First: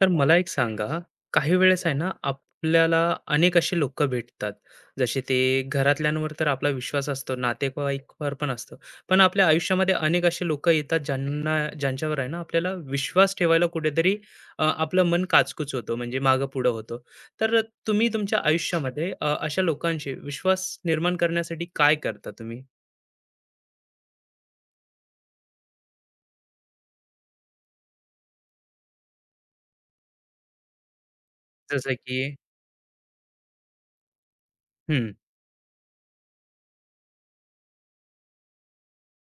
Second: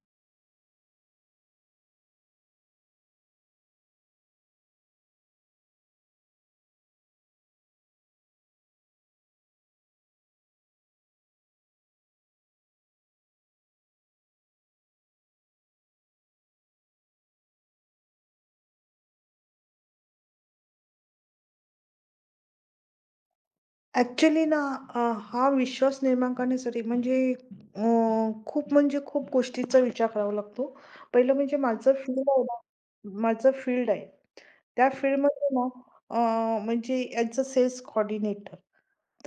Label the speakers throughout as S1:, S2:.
S1: तर मला एक सांगा, काही वेळेस आहे ना, आपल्याला अनेक असे लोक भेटतात, जसे ते घरातल्यांवर तर आपला विश्वास असतो, नातेवाईकवर पण असतो. पण आपल्या आयुष्यामध्ये अनेक असे लोक येतात, ज्यांना ज्यांच्यावर आहे ना, आपल्याला विश्वास ठेवायला कुठेतरी आपलं मन काचकूच होतं, म्हणजे मागं-पुढं होतं. तर तुमच्या आयुष्यामध्ये अशा लोकांशी विश्वास निर्माण करण्यासाठी काय करता तुम्ही?
S2: ॲक्चुअली ना, अ, हा विश्वास निर्माण करण्यासाठी म्हणजे अ, खूप गोष्टीचा विचार करावा लागतो. पहिलं म्हणजे माझं
S1: जसं की
S2: फील्ड आहे ना, माझं फील्ड आहे. त्या
S1: हं,
S2: फील्डमध्ये ना, अ, म्हणजे ॲज अ सेल्स कोऑर्डिनेटर.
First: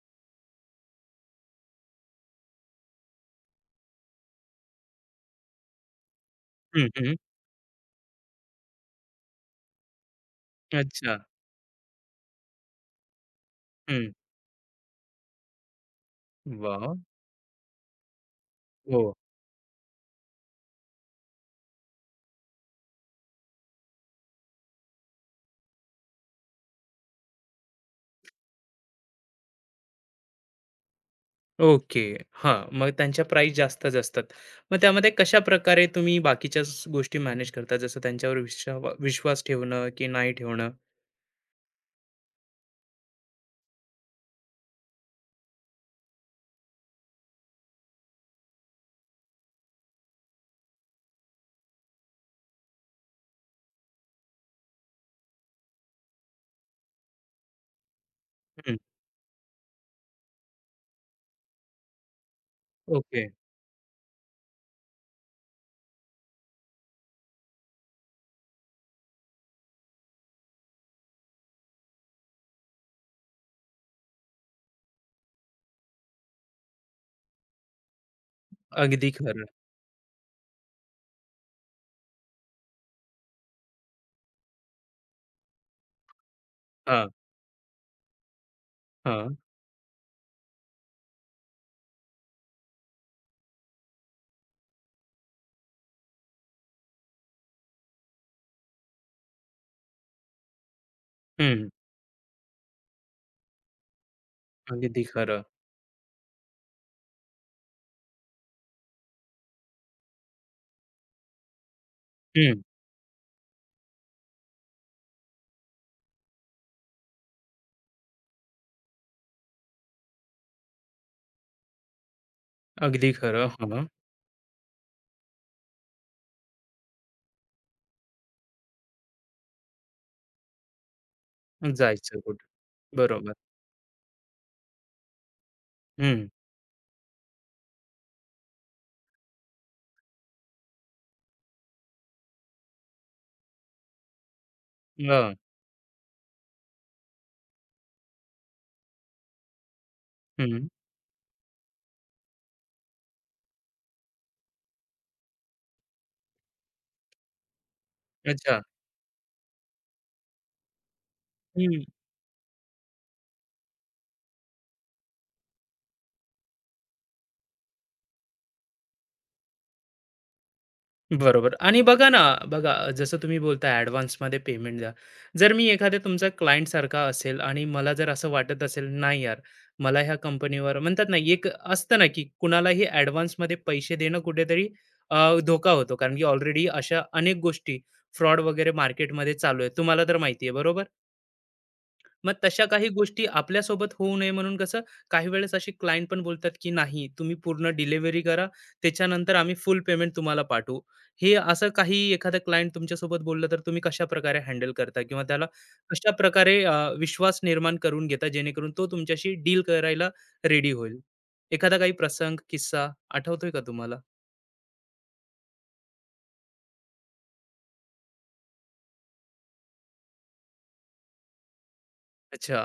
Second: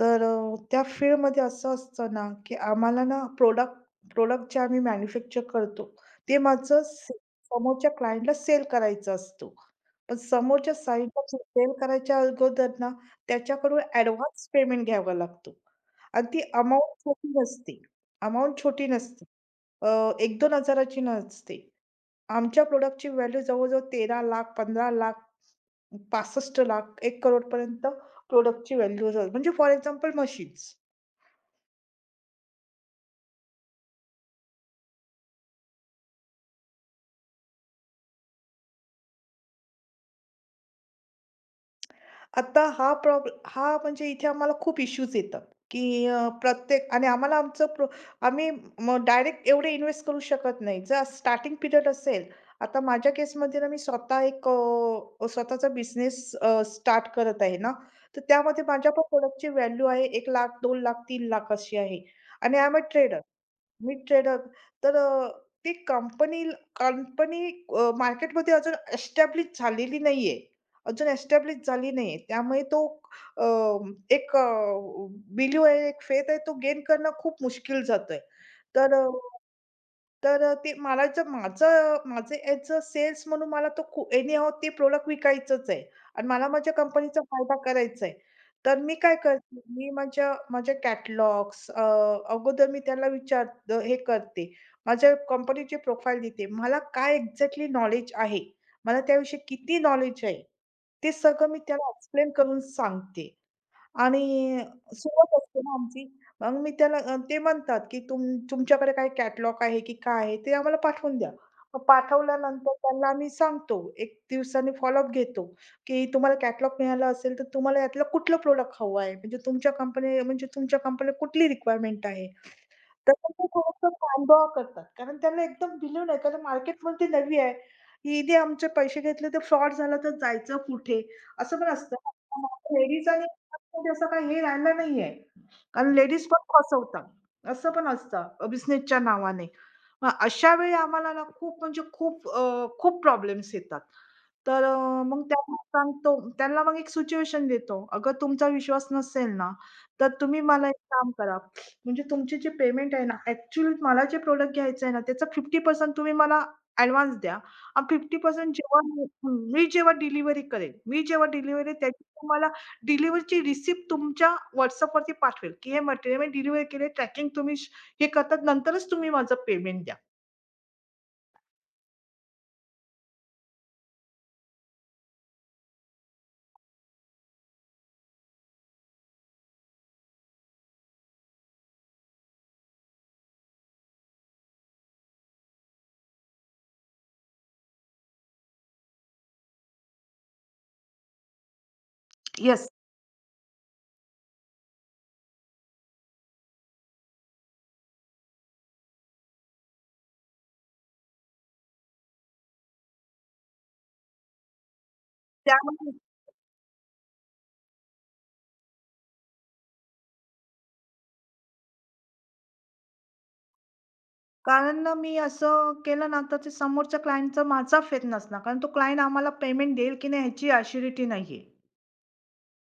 S2: तर त्या फील्डमध्ये असं असतं ना, की आम्हाला ना प्रॉडक्ट जे आम्ही मॅन्युफॅक्चर करतो, ते माझं
S1: हं, हं.
S2: से समोरच्या क्लायंटला सेल करायचं असतो. पण समोरच्या
S1: अच्छा.
S2: साईडला सेल करायच्या अगोदर ना, त्याच्याकडून
S1: हं.
S2: ॲडव्हान्स पेमेंट घ्यावा लागतो आणि ती
S1: वाह!
S2: अमाउंट छोटी नसते. अमाउंट छोटी
S1: हो.
S2: नसते. अ, 1-2,000ची नसते. आमच्या प्रॉडक्टची व्हॅल्यू जवळ-जवळ 13,00,000, 15,00,000, 65,00,000, 1,00,00,000 पर्यंत प्रॉडक्टची व्हॅल्यू म्हणजे फॉर एक्झाम्पल मशीन्स.
S1: ओके. हां. मग त्यांच्या प्राईस जास्तच असतात. मग त्यामध्ये कशाप्रकारे तुम्ही बाकीच्या स गोष्टी मॅनेज करता? जसं त्यांच्यावर विश्वास ठेवणं की नाही ठेवणं?
S2: आता हा म्हणजे इथे आम्हाला खूप इश्यूज येतात, की प्रत्येक आणि आम्हाला आमचं प्रो आम्ही डायरेक्ट एवढे इन्व्हेस्ट करू शकत नाही. जर स्टार्टिंग पिरियड असेल, आता माझ्या केसमध्ये ना मी स्वतः एक स्वतःचा बिझनेस स्टार्ट करत आहे ना, तर त्यामध्ये
S1: हं.
S2: माझ्या पण प्रोडक्टची व्हॅल्यू आहे 1,00,000, 2,00,000, 3,00,000 अशी आहे आणि I am a trader.
S1: Okay.
S2: Mid trader. तर ती कंपनी कंपनी मार्केटमध्ये अजून एस्टॅब्लिश झालेली नाहीये. अजून एस्टॅब्लिश झाली नाहीये. त्यामुळे तो अ, एक बिलीव्ह आहे, एक फेथ आहे, तो गेन करणं खूप मुश्किल जातंय. तर अ
S1: अगदी खरं.
S2: ते मला जर माझं माझं ॲज अ सेल्स म्हणून मला तो खू एनीहाऊ ते प्रॉडक्ट विकायचंच आहे आणि मला माझ्या
S1: हां,
S2: कंपनीचा फायदा करायचा आहे. तर मी काय
S1: हां.
S2: करते, मी माझ्या माझ्या कॅटलॉग्स अगोदर मी त्याला हे करते. माझ्या कंपनीची प्रोफाईल देते. मला काय एक्झॅक्टली नॉलेज आहे, मला त्याविषयी किती नॉलेज आहे, ते सगळं मी
S1: हं.
S2: त्याला एक्सप्लेन करून सांगते. आणि
S1: अगदी
S2: सुरुवात
S1: खरं.
S2: असते ना आमची. मग मी त्याला ते म्हणतात, की तुमच्याकडे काही कॅटलॉग आहे की काय आहे ते आम्हाला पाठवून द्या. मग
S1: हं.
S2: पाठवल्यानंतर त्यांना आम्ही सांगतो, 1 दिवसाने फॉलोअप घेतो, की तुम्हाला कॅटलॉग मिळाला असेल तर तुम्हाला यातलं कुठलं प्रॉडक्ट हवं आहे? म्हणजे तुमच्या कंपनीला कुठली रिक्वायरमेंट आहे?
S1: अगदी
S2: त्याच्यामुळे
S1: खरं. हां.
S2: थोडासा कानबोळा करतात. कारण त्यांना एकदम बिलीव्ह नाही, कारण मार्केटमध्ये नवी आहे. हिने आमचे पैसे घेतले तर फ्रॉड झाला तर जायचं कुठे? असं पण असतं.
S1: जायचं कुठं?
S2: लेडीज आणि
S1: बरोबर.
S2: जेंट्समध्ये असं काही हे राहिला नाहीये. कारण लेडीज
S1: हं.
S2: पण फसवतात. असं पण असतं बिझनेसच्या नावाने. मग अशा वेळी आम्हाला ना खूप प्रॉब्लेम्स येतात. तर मग
S1: हां.
S2: त्यांना सांगतो त्यांना मग एक सिच्युएशन देतो. अगर तुमचा विश्वास नसेल ना, तर तुम्ही
S1: हं.
S2: मला एक काम करा. म्हणजे तुमची जी पेमेंट आहे ना, ॲक्चुअली मला जे प्रॉडक्ट घ्यायचं आहे ना, त्याचा 50% तुम्ही मला ॲडव्हान्स द्या आणि 50%
S1: अच्छा.
S2: जेव्हा मी हं, मी जेव्हा डिलिव्हरी त्याची तुम्हाला डिलिव्हरीची रिसिप्ट तुमच्या WhatsAppवरती पाठवेल, की हे मटेरियल मी डिलिव्हरी केले, ट्रॅकिंग तुम्ही श हे करतात नंतरच तुम्ही माझं पेमेंट द्या.
S1: बरोबर आणि बघा ना, बघा जसं तुम्ही बोलताय ॲडव्हान्समध्ये पेमेंट द्या. जर मी एखाद्या तुमचा क्लायंटसारखा असेल आणि मला जर असं वाटत असेल, नाही यार, मला ह्या कंपनीवर म्हणतात ना, एक असतं ना, की कुणालाही ॲडव्हान्समध्ये पैसे देणं कुठेतरी धोका होतो. कारण की ऑलरेडी अशा अनेक गोष्टी फ्रॉड वगैरे मार्केटमध्ये चालू आहे. तुम्हाला तर माहिती आहे, बरोबर? मग तशा
S2: येस.
S1: काही गोष्टी आपल्यासोबत होऊ नये म्हणून कसं काही वेळेस असे क्लायंट पण बोलतात की नाही तुम्ही पूर्ण डिलिव्हरी करा त्याच्यानंतर आम्ही फुल पेमेंट तुम्हाला पाठवू हे असं काही एखादा क्लायंट तुमच्यासोबत बोललं तर तुम्ही कशा प्रकारे हँडल करता किंवा त्याला
S2: त्यामुळे
S1: कशा प्रकारे विश्वास निर्माण करून घेता जेणेकरून तो तुमच्याशी डील करायला रेडी होईल एखादा काही प्रसंग किस्सा आठवतोय का तुम्हाला?
S2: कारण ना मी असं केलं ना, तर ते समोरच्या क्लायंटचा माझा फेथ नसणार, कारण तो क्लायंट आम्हाला पेमेंट देईल की नाही ह्याची ॲश्युरिटी नाहीये.
S1: अच्छा.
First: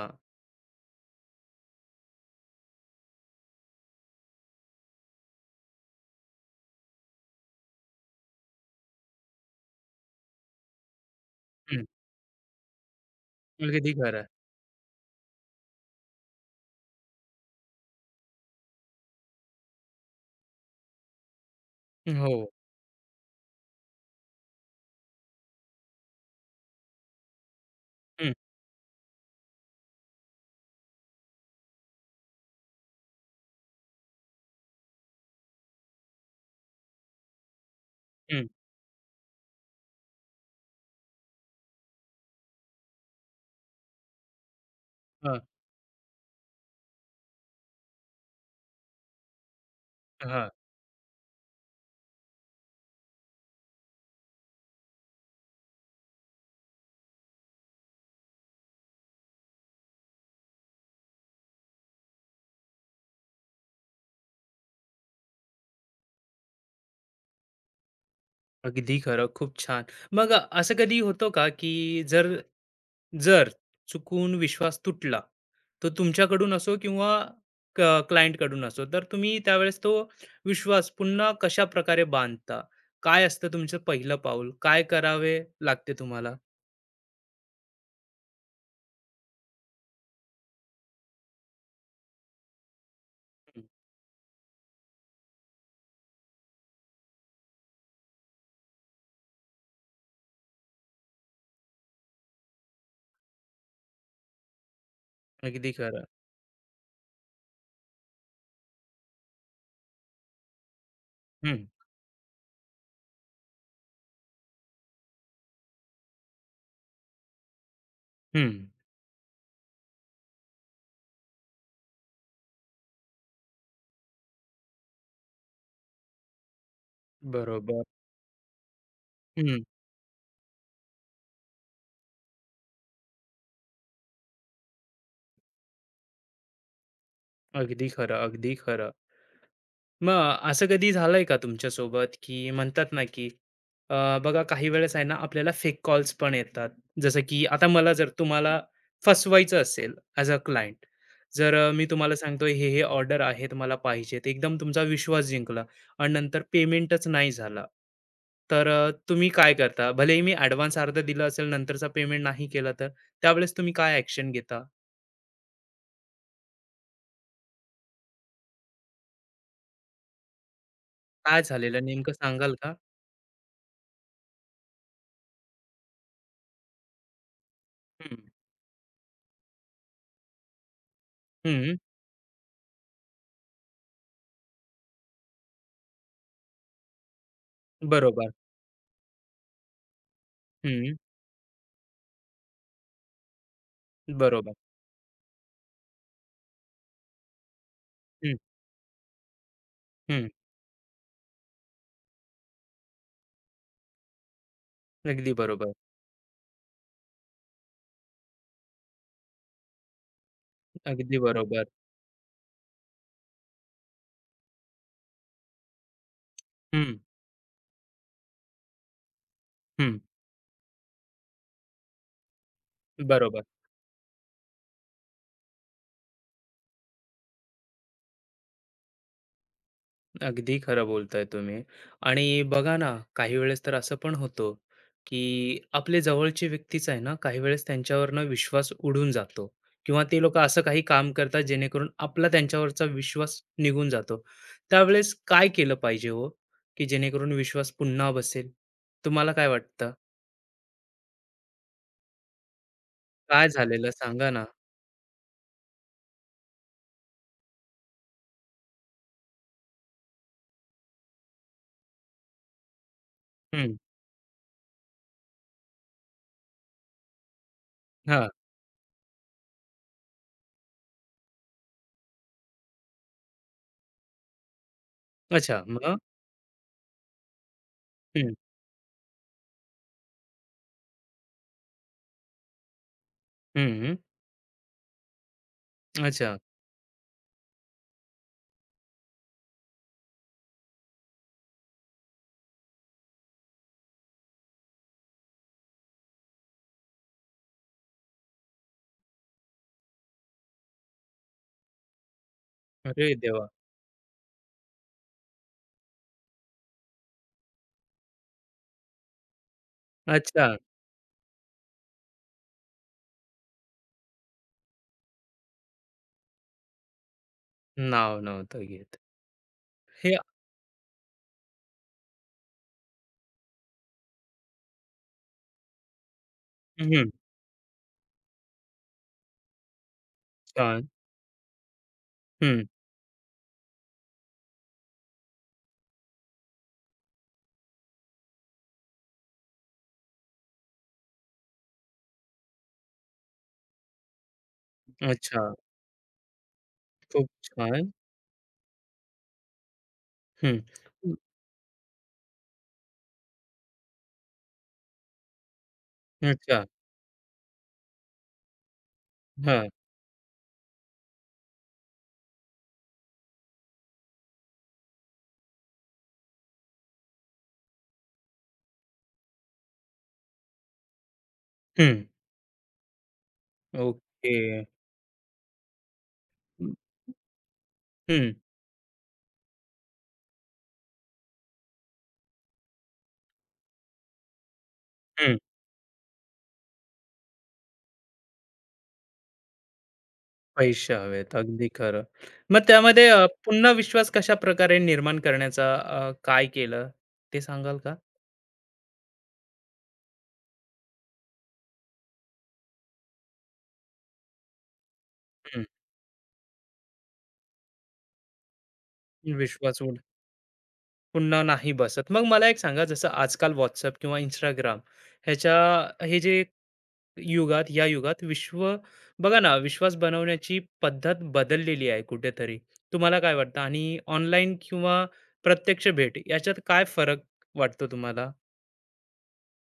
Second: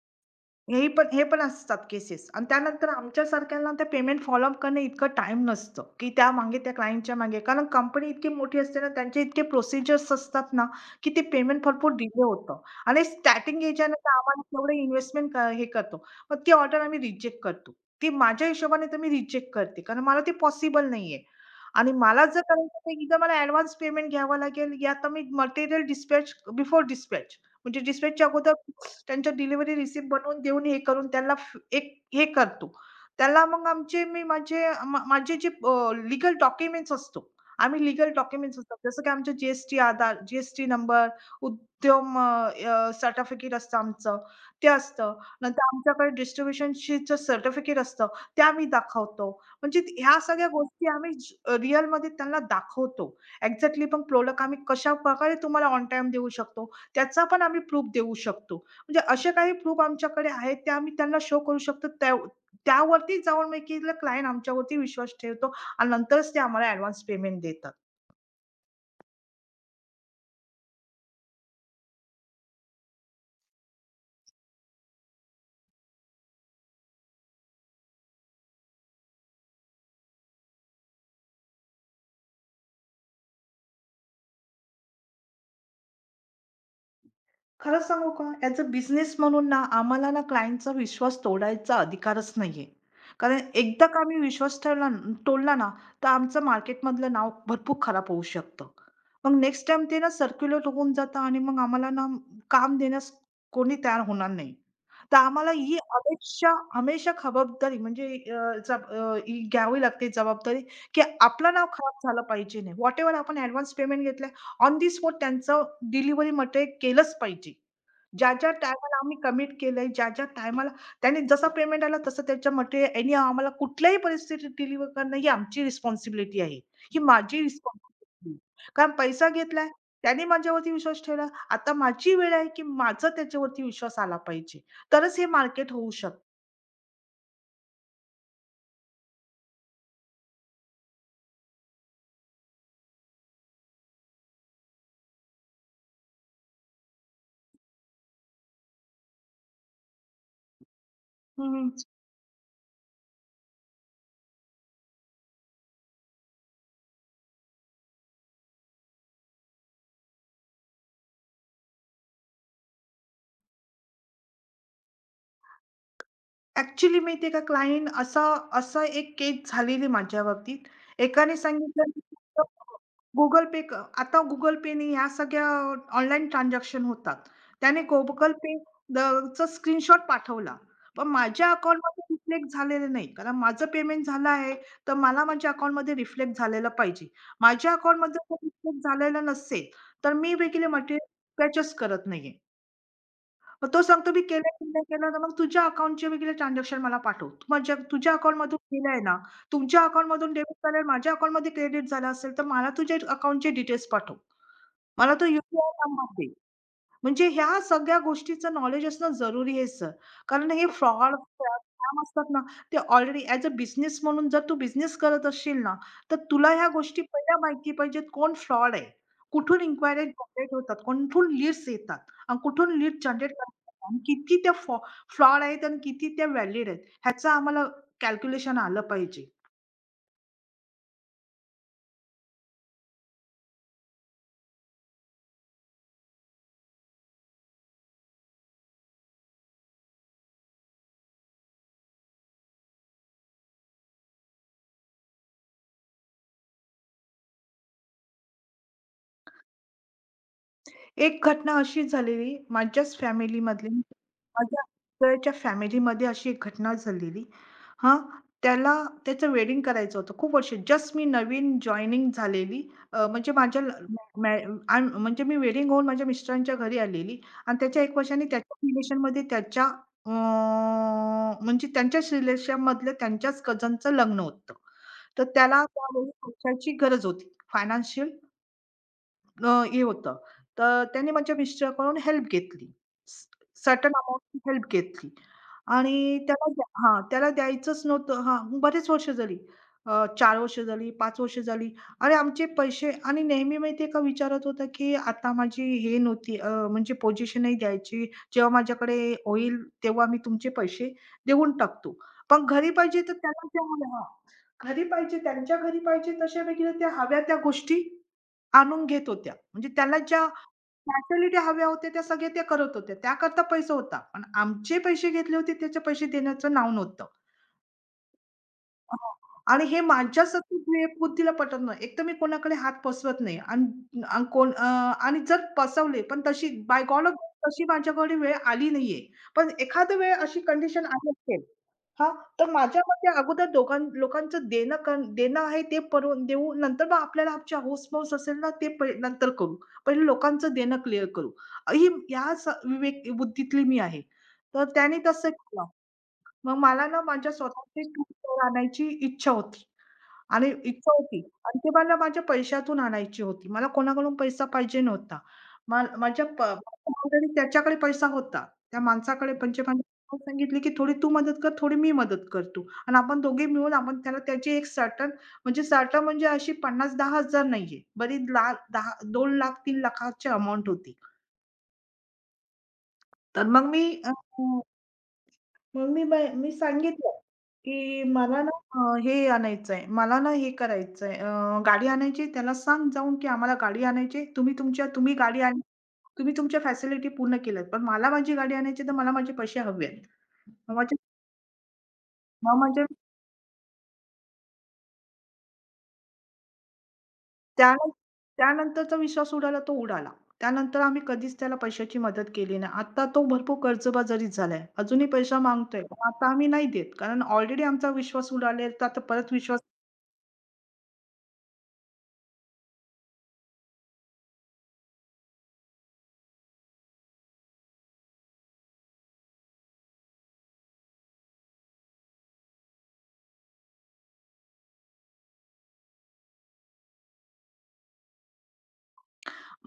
S2: हे पण असतात केसेस, आणि त्यानंतर आमच्यासारख्यांना ते पेमेंट फॉलोअप करणं इतकं टाईम नसतं, की त्यामागे त्या क्लायंटच्या मागे. कारण कंपनी इतकी मोठी असते ना, त्यांचे इतके प्रोसिजर्स असतात ना, की ते पेमेंट
S1: हम्म,
S2: भरपूर डिले होतं आणि स्टार्टिंग
S1: अगदी
S2: याच्यानंतर
S1: खरं.
S2: आम्हाला तेवढं इन्व्हेस्टमेंट हे करतो. मग ती ऑर्डर आम्ही रिजेक्ट करतो. ती माझ्या हिशोबाने तर मी रिजेक्ट करते, कारण मला ते पॉसिबल नाहीये. आणि मला
S1: हो.
S2: जर करायचं तर एकदा मला ॲडव्हान्स पेमेंट घ्यावं लागेल, या तर मी मटेरियल डिस्पॅच म्हणजे डिस्पॅचच्या
S1: हम्म,
S2: अगोदर त्यांच्या डिलिव्हरी रिसिप्ट बनवून देऊन हे करून त्याला एक हे करतो. त्याला मग आमचे मी माझे मा माझे जे लीगल डॉक्युमेंट्स असतो. आम्ही लीगल
S1: हम्म,
S2: डॉक्युमेंट्स असतात. जसं की आमचे जी-एस-टी आधार, जी नंबर, उद्यम सर्टिफिकेट असतं आमचं, ते असतं.
S1: हा.
S2: नंतर आमच्याकडे डिस्ट्रिब्युशनशीचं सर्टिफिकेट असतं, ते आम्ही दाखवतो. म्हणजे ह्या
S1: हा.
S2: सगळ्या गोष्टी आम्ही रिअलमध्ये त्यांना दाखवतो. एक्झॅक्टली पण प्रोडक्ट आम्ही कशाप्रकारे तुम्हाला ऑन टाईम देऊ शकतो. त्याचा पण आम्ही प्रूफ देऊ शकतो. म्हणजे असे काही प्रूफ आमच्याकडे आहेत, ते आम्ही त्यांना शो करू शकतो. त्यावरती जाऊन मी की क्लायंट आमच्यावरती विश्वास ठेवतो आणि नंतरच ते आम्हाला ॲडव्हान्स पेमेंट देतात.
S1: अगदी खरं. खूप छान. मग असं कधी होतं का, की जर जर चुकून विश्वास तुटला, तो तुमच्याकडून असो किंवा क क्लायंटकडून असो, तर तुम्ही त्यावेळेस तो विश्वास पुन्हा कशा प्रकारे बांधता? काय असतं तुमचं पहिलं पाऊल? काय करावे लागते तुम्हाला?
S2: खरं सांगू का? ॲज अ बिझनेस म्हणून ना, आम्हाला ना क्लायंटचा विश्वास तोडायचा अधिकारच नाहीये. कारण
S1: हं.
S2: एकदा का आम्ही विश्वास ठेवला तोडला ना, तर आमचं मार्केटमधलं नाव भरपूर खराब होऊ शकतं. मग नेक्स्ट टाईम ते ना सर्क्युलेट होऊन जातं, आणि मग आम्हाला ना काम देण्यास कोणी तयार होणार नाही. तर आम्हाला
S1: अगदी
S2: ही
S1: खरं.
S2: अपेक्षा हमेशा खबरदारी म्हणजे ही घ्यावी लागते जबाबदारी, की आपलं
S1: हं,
S2: नाव खराब झालं पाहिजे नाही. व्हॉटएव्हर आपण ॲडव्हान्स पेमेंट घेतला, ऑन दी स्पॉट त्यांचं डिलिव्हरी मटेरियल केलंच पाहिजे.
S1: हं.
S2: ज्या-ज्या टायमाला आम्ही कमिट केलंय, ज्या-ज्या टायमाला त्याने जसा पेमेंट आला तसं त्याच्या मटेरियल यांनी आम्हाला कुठल्याही परिस्थितीत डिलिव्हर करणं, ही आमची रिस्पॉन्सिबिलिटी आहे. ही माझी
S1: बरोबर.
S2: रिस्पॉन्सिबिलिटी. कारण पैसा
S1: हं.
S2: घेतलाय, त्याने माझ्यावरती विश्वास ठेवला. आता माझी वेळ आहे, की माझा त्याच्यावरती विश्वास आला पाहिजे. तरच हे मार्केट होऊ शकतं.
S1: अगदी खरं, अगदी खरं. मग असं कधी झालंय का तुमच्या सोबत की म्हणतात ना की बघा काही वेळेस आहे ना आपल्याला फेक कॉल्स पण येतात जसं की आता मला जर तुम्हाला फसवायचं असेल ॲज अ क्लायंट जर
S2: हं.
S1: मी तुम्हाला सांगतोय हे हे ऑर्डर आहेत मला पाहिजेत एकदम तुमचा विश्वास जिंकला आणि नंतर पेमेंटच नाही झाला तर तुम्ही काय करता भलेही मी ॲडव्हान्स अर्धा दिला असेल नंतरचा पेमेंट नाही केला तर त्यावेळेस तुम्ही काय ॲक्शन घेता?
S2: ॲक्चुअली माहिती आहे का? क्लायंट असा असा एक केस झालेली माझ्या बाबतीत. एकाने
S1: काय झालेलं
S2: सांगितलं की
S1: नेमकं सांगाल का?
S2: Google Pay. आता Google Payने ह्या सगळ्या ऑनलाईन ट्रान्झॅक्शन होतात. त्याने
S1: हम्म,
S2: Google Pay द चा स्क्रीनशॉट पाठवला. पण माझ्या
S1: हम्म,
S2: अकाउंटमध्ये रिफ्लेक्ट झालेलं नाही. कारण माझं पेमेंट झालं आहे, तर मला माझ्या अकाउंटमध्ये रिफ्लेक्ट झालेलं पाहिजे. माझ्या
S1: बरोबर.
S2: अकाउंटमध्ये रिफ्लेक्ट झालेलं नसेल, तर मी वेगळे
S1: हम्म,
S2: मटेरियल पurchase करत नाहीये. मग तो सांगतो, मी केलं
S1: बरोबर.
S2: की नाही केलं, तर मग तुझ्या अकाउंटचे वगैरे ट्रान्झॅक्शन मला पाठव. तू माझ्या तुझ्या अकाउंटमधून केलंय ना, तुमच्या
S1: हं,
S2: अकाउंटमधून डेबिट झालंय, माझ्या अकाउंटमध्ये क्रेडिट झालं असेल, तर मला तुझ्या अकाउंटचे डिटेल्स पाठव. मला तो
S1: अगदी
S2: यू
S1: बरोबर,
S2: नंबर दे. म्हणजे ह्या सगळ्या गोष्टीचं नॉलेज असणं जरुरी आहे सर. कारण हे फ्रॉड
S1: अगदी बरोबर.
S2: स्कॅम असतात ना, ते ऑलरेडी ॲज अ बिझनेस म्हणून जर तू बिझनेस करत असशील ना, तर तुला ह्या
S1: हं,
S2: गोष्टी पहिल्या माहिती पाहिजेत, कोण फ्रॉड आहे. कुठून
S1: हं.
S2: इन्क्वायरी जनरेट होतात, कुठून लीड्स येतात आणि कुठून लीड जनरेट
S1: बरोबर.
S2: करतात आणि किती त्या फ्रॉड आहेत आणि किती त्या व्हॅलिड आहेत, ह्याचं आम्हाला कॅल्क्युलेशन आलं पाहिजे.
S1: अगदी खरं बोलताय तुम्ही. आणि बघा ना, काही वेळेस तर असं पण होतं, की आपले जवळचे व्यक्तीच आहे ना, काही वेळेस त्यांच्यावरनं विश्वास उडून जातो किंवा ते लोकं असं काही काम करतात जेणेकरून आपला त्यांच्यावरचा विश्वास निघून जातो. त्यावेळेस काय केलं पाहिजे हो, की जेणेकरून विश्वास पुन्हा बसेल? तुम्हाला काय वाटतं?
S2: एक घटना अशीच झालेली माझ्याच
S1: काय
S2: फॅमिलीमधली,
S1: झालेलं सांगा ना?
S2: माझ्या मिस्टरच्या फॅमिलीमध्ये अशी एक घटना झालेली. हां, त्याला त्याचं वेडिंग करायचं होतं खूप वर्ष, जस्ट मी नवीन जॉइनिंग झालेली. अ, म्हणजे माझ्या ल
S1: हं,
S2: मॅ आय म्हणजे मी वेडिंग होऊन माझ्या मिस्टरांच्या घरी आलेली आणि त्याच्या 1 वर्षाने
S1: हां.
S2: त्याच्या रिलेशनमध्ये त्याच्या अ, म्हणजे त्यांच्याच रिलेशनमधल्या त्यांच्याच कझनचं लग्न होतं. तर त्याला
S1: अच्छा मग?
S2: त्यावेळी पैशाची गरज होती, फायनान्शियल
S1: हं,
S2: हे होतं. तर त्याने माझ्या मिस्टरकडून हेल्प घेतली. स सर्टन
S1: हं,
S2: अमाउंटची हेल्प घेतली आणि
S1: अच्छा.
S2: त्याला द्यायचंच नव्हतं हां, बरेच वर्ष झाली. 4 वर्ष झाली, 5 वर्ष झाली आणि आमचे पैसे आणि नेहमी माहिती का विचारत होता, की आता माझी हे नव्हती, म्हणजे पोझिशन नाही द्यायची. जेव्हा माझ्याकडे होईल तेव्हा मी तुमचे पैसे देऊन टाकतो. पण
S1: अरे देवा!
S2: घरी पाहिजे, त्यांच्या घरी पाहिजे तशा वेगळ्या त्या हव्या त्या गोष्टी आणून घेत होत्या. म्हणजे त्याला ज्या
S1: अच्छा.
S2: फॅसिलिटी हव्या होत्या त्या सगळ्या त्या करत होत्या. त्याकरता पैसा होता. पण आमचे पैसे घेतले होते, त्याचे पैसे देण्याचं नाव नव्हतं.
S1: नाव नव्हतं घेत.
S2: हो. आणि हे
S1: हे
S2: माझ्यासाठी हे बुद्धीला पटत नाही. एक तर मी कोणाकडे हात पसरवत नाही, आणि आणि जर पसवले पण तशी बाय गॉड
S1: हं,
S2: ऑफ तशी माझ्याकडे वेळ आली नाहीये. पण एखाद्या वेळ अशी कंडिशन
S1: छान.
S2: आली असेल हां, तर
S1: हं.
S2: माझ्या मते अगोदर दोघां लोकांचं देणं आहे ते परवून देऊ. नंतर मग आपल्याला आमच्या हौस-मौस असेल ना ते नंतर करू. पहिले लोकांचं देणं क्लिअर करू. ही या विवेक बुद्धीतली मी आहे. तर त्याने तसं
S1: अच्छा.
S2: केलं. मग मला ना
S1: खूप
S2: माझ्या स्वतःची
S1: छान.
S2: टू-व्हीलर आणायची इच्छा होती आणि
S1: हं.
S2: इच्छा
S1: हं.
S2: होती आणि ती मला माझ्या पैशातून आणायची होती. मला कोणाकडून पैसा पाहिजे नव्हता. मा माझ्या प
S1: अच्छा.
S2: ऑलरेडी त्याच्याकडे पैसा होता. त्या माणसाकडे म्हणजे
S1: हां.
S2: मला सांगितले, की "थोडी तू मदत कर, थोडी मी मदत करतो." आणि आपण दोघे मिळून त्याला त्याची एक सर्टन, म्हणजे अशी 50,000-10,000 नाहीये. बरी ला 10 2 लाख 3 लाखाची अमाउंट होती.
S1: हं.
S2: तर अ,
S1: ओके.
S2: मग मी ब मी
S1: हं,
S2: सांगितलं, की
S1: हं,
S2: मला ना हे आणायचंय, मला ना हे करायचंय, गाडी आणायची आहे. त्याला सांग जाऊन, की आम्हाला गाडी आणायची आहे. तुम्ही तुमच्या तुम्ही गाडी आण तुम्ही तुमच्या फॅसिलिटी पूर्ण केल्यात. पण मला माझी गाडी आणायची, तर मला माझे पैसे हवे आहेत. मग
S1: पैसे
S2: माझे
S1: हवेत. अगदी खरं.
S2: मग
S1: मग
S2: म्हणजे
S1: त्यामध्ये पुन्हा विश्वास कशाप्रकारे निर्माण करण्याचा काय केलं ते सांगाल
S2: त्यानं
S1: का?
S2: त्यानंतरचा विश्वास उडाला तो उडाला. त्यानंतर आम्ही कधीच त्याला पैशाची मदत केली नाही. आता तो भरपूर कर्जबाजारीच झालाय. अजूनही पैसा
S1: हं.
S2: मागतोय. पण आता आम्ही नाही देत. कारण ऑलरेडी आमचा विश्वास उडालेला, तर आता परत विश्वास.
S1: विश्वास उड पुन्हा नाही बसत. मग मला एक सांगा जसं आजकाल WhatsApp किंवा Instagram ह्याच्या हे जे युगात या युगात विश्व बघा ना विश्वास बनवण्याची पद्धत बदललेली आहे कुठेतरी तुम्हाला काय वाटतं आणि ऑनलाईन किंवा प्रत्यक्ष भेट याच्यात काय फरक वाटतो तुम्हाला?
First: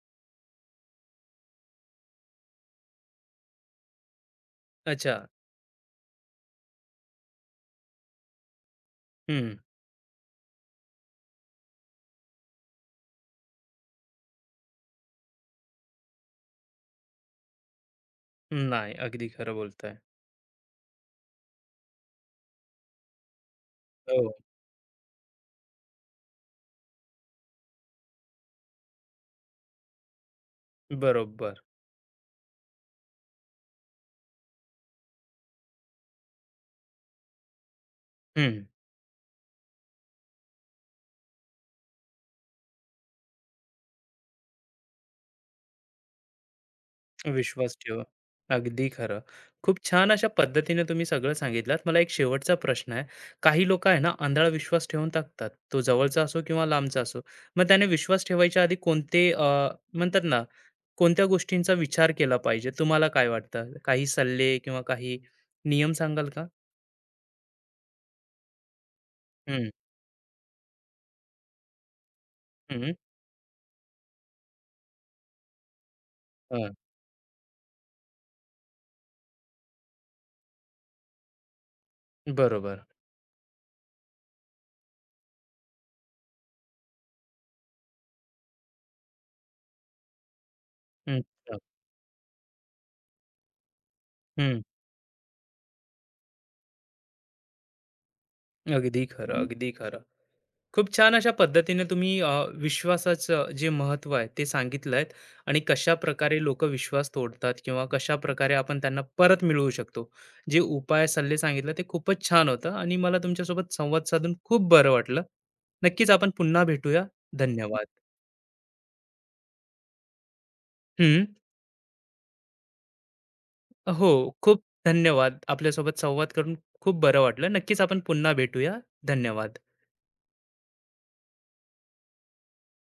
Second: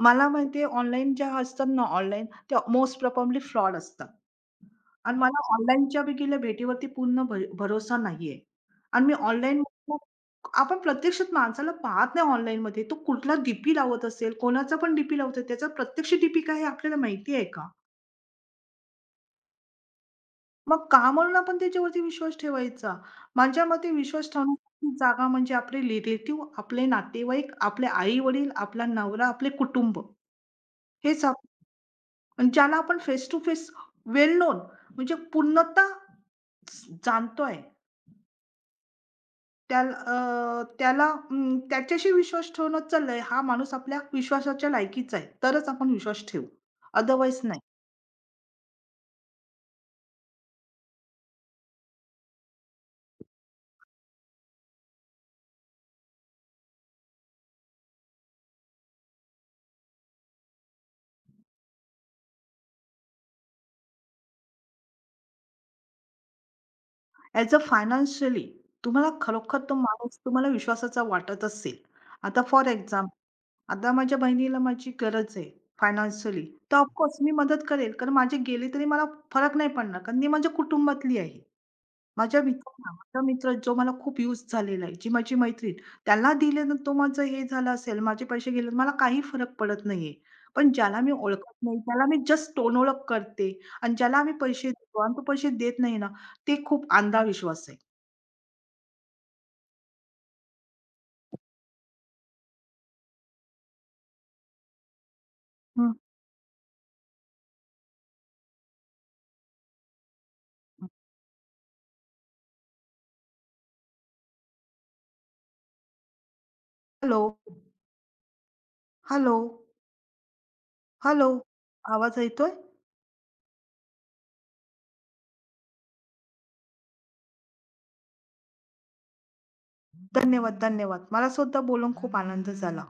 S2: मला माहिती आहे, ऑनलाईन ज्या असतात ना ऑनलाईन, त्या मोस्ट प्रोबॅबली फ्रॉड असतात.
S1: अच्छा.
S2: आणि मला ऑनलाईनच्या बी केलेल्या भेटीवरती पूर्ण भरोसा नाहीये. आणि मी
S1: हम्म.
S2: ऑनलाईन आपण प्रत्यक्षात माणसाला पाहत नाही ऑनलाईनमध्ये. तो कुठला डी-पी लावत असेल, कोणाचा पण डी लावतोय, त्याचा प्रत्यक्ष डी काय हे आपल्याला माहिती आहे का?
S1: नाही अगदी खरं बोलताय.
S2: मग का म्हणून आपण त्याच्यावरती विश्वास ठेवायचा? माझ्या मते विश्वास
S1: हो.
S2: ठेवण्याची जागा म्हणजे आपले रिलेटिव्ह, आपले नातेवाईक, आपले आई-वडील, आपला नवरा, आपले कुटुंब. हेच.
S1: बरोबर.
S2: आणि ज्याला आपण face to face well known म्हणजे पूर्णतः जाणतोय,
S1: हम्म.
S2: त्याला त्याच्याशी विश्वास ठेवणं चाललंय, हा माणूस आपल्या विश्वासाच्या लायकीचा आहे, तरच आपण विश्वास ठेवू. अदरवाईज नाही.
S1: विश्वास ठेवा. अगदी खरं. खूप छान अशा पद्धतीने तुम्ही सगळं सांगितलात. मला एक शेवटचा प्रश्न आहे. काही लोकं आहे ना, आंधळा विश्वास ठेवून टाकतात. तो जवळचा असो किंवा लांबचा असो. मग त्याने विश्वास ठेवायच्या आधी कोणते म्हणतात ना, कोणत्या गोष्टींचा विचार केला पाहिजे? तुम्हाला काय वाटतं? काही सल्ले किंवा काही नियम सांगाल का?
S2: ॲज अ फायनान्शियली, तुम्हाला खरोखर
S1: हं,
S2: तो माणूस तुम्हाला विश्वासाचा वाटत असेल. आता फॉर
S1: हं, हं.
S2: एक्झाम्पल, आता माझ्या बहिणीला माझी गरज आहे फायनान्शियली, तर ऑफकोर्स मी मदत करेल, कारण माझे गेले तरी मला फरक नाही पडणार, कारण ती माझ्या कुटुंबातली आहे. माझ्या
S1: बरोबर.
S2: मित्रांना, माझा मित्र जो मला खूप यूज झालेला आहे, जी माझी मैत्रीण, त्याला दिले ना, तो माझं हे झालं असेल, माझे पैसे गेले, मला काही फरक पडत नाहीये. पण ज्याला मी
S1: हं,
S2: ओळखत नाही, त्याला मी जस्ट टोनओळख करते आणि ज्याला आम्ही
S1: हं.
S2: पैसे देतो आणि तो पैसे देत नाही ना, ते खूप अंधविश्वास आहे.
S1: अगदी खरं, अगदी खरं. खूप छान अशा पद्धतीने तुम्ही विश्वासाचं जे महत्त्व आहे ते सांगितलं आहे आणि कशा प्रकारे लोक विश्वास तोडतात किंवा कशा प्रकारे आपण त्यांना परत मिळवू शकतो. जे
S2: हं.
S1: उपाय, सल्ले सांगितले ते खूपच छान होतं आणि मला तुमच्यासोबत संवाद साधून खूप बरं वाटलं. नक्कीच आपण पुन्हा भेटूया.
S2: हॅलो,
S1: धन्यवाद.
S2: हॅलो,
S1: हं,
S2: हॅलो. आवाज येतोय?
S1: हो, खूप धन्यवाद. आपल्यासोबत संवाद करून खूप बरं वाटलं. नक्कीच आपण पुन्हा भेटूया. धन्यवाद.
S2: धन्यवाद, धन्यवाद. मला सुद्धा बोलून खूप आनंद झाला.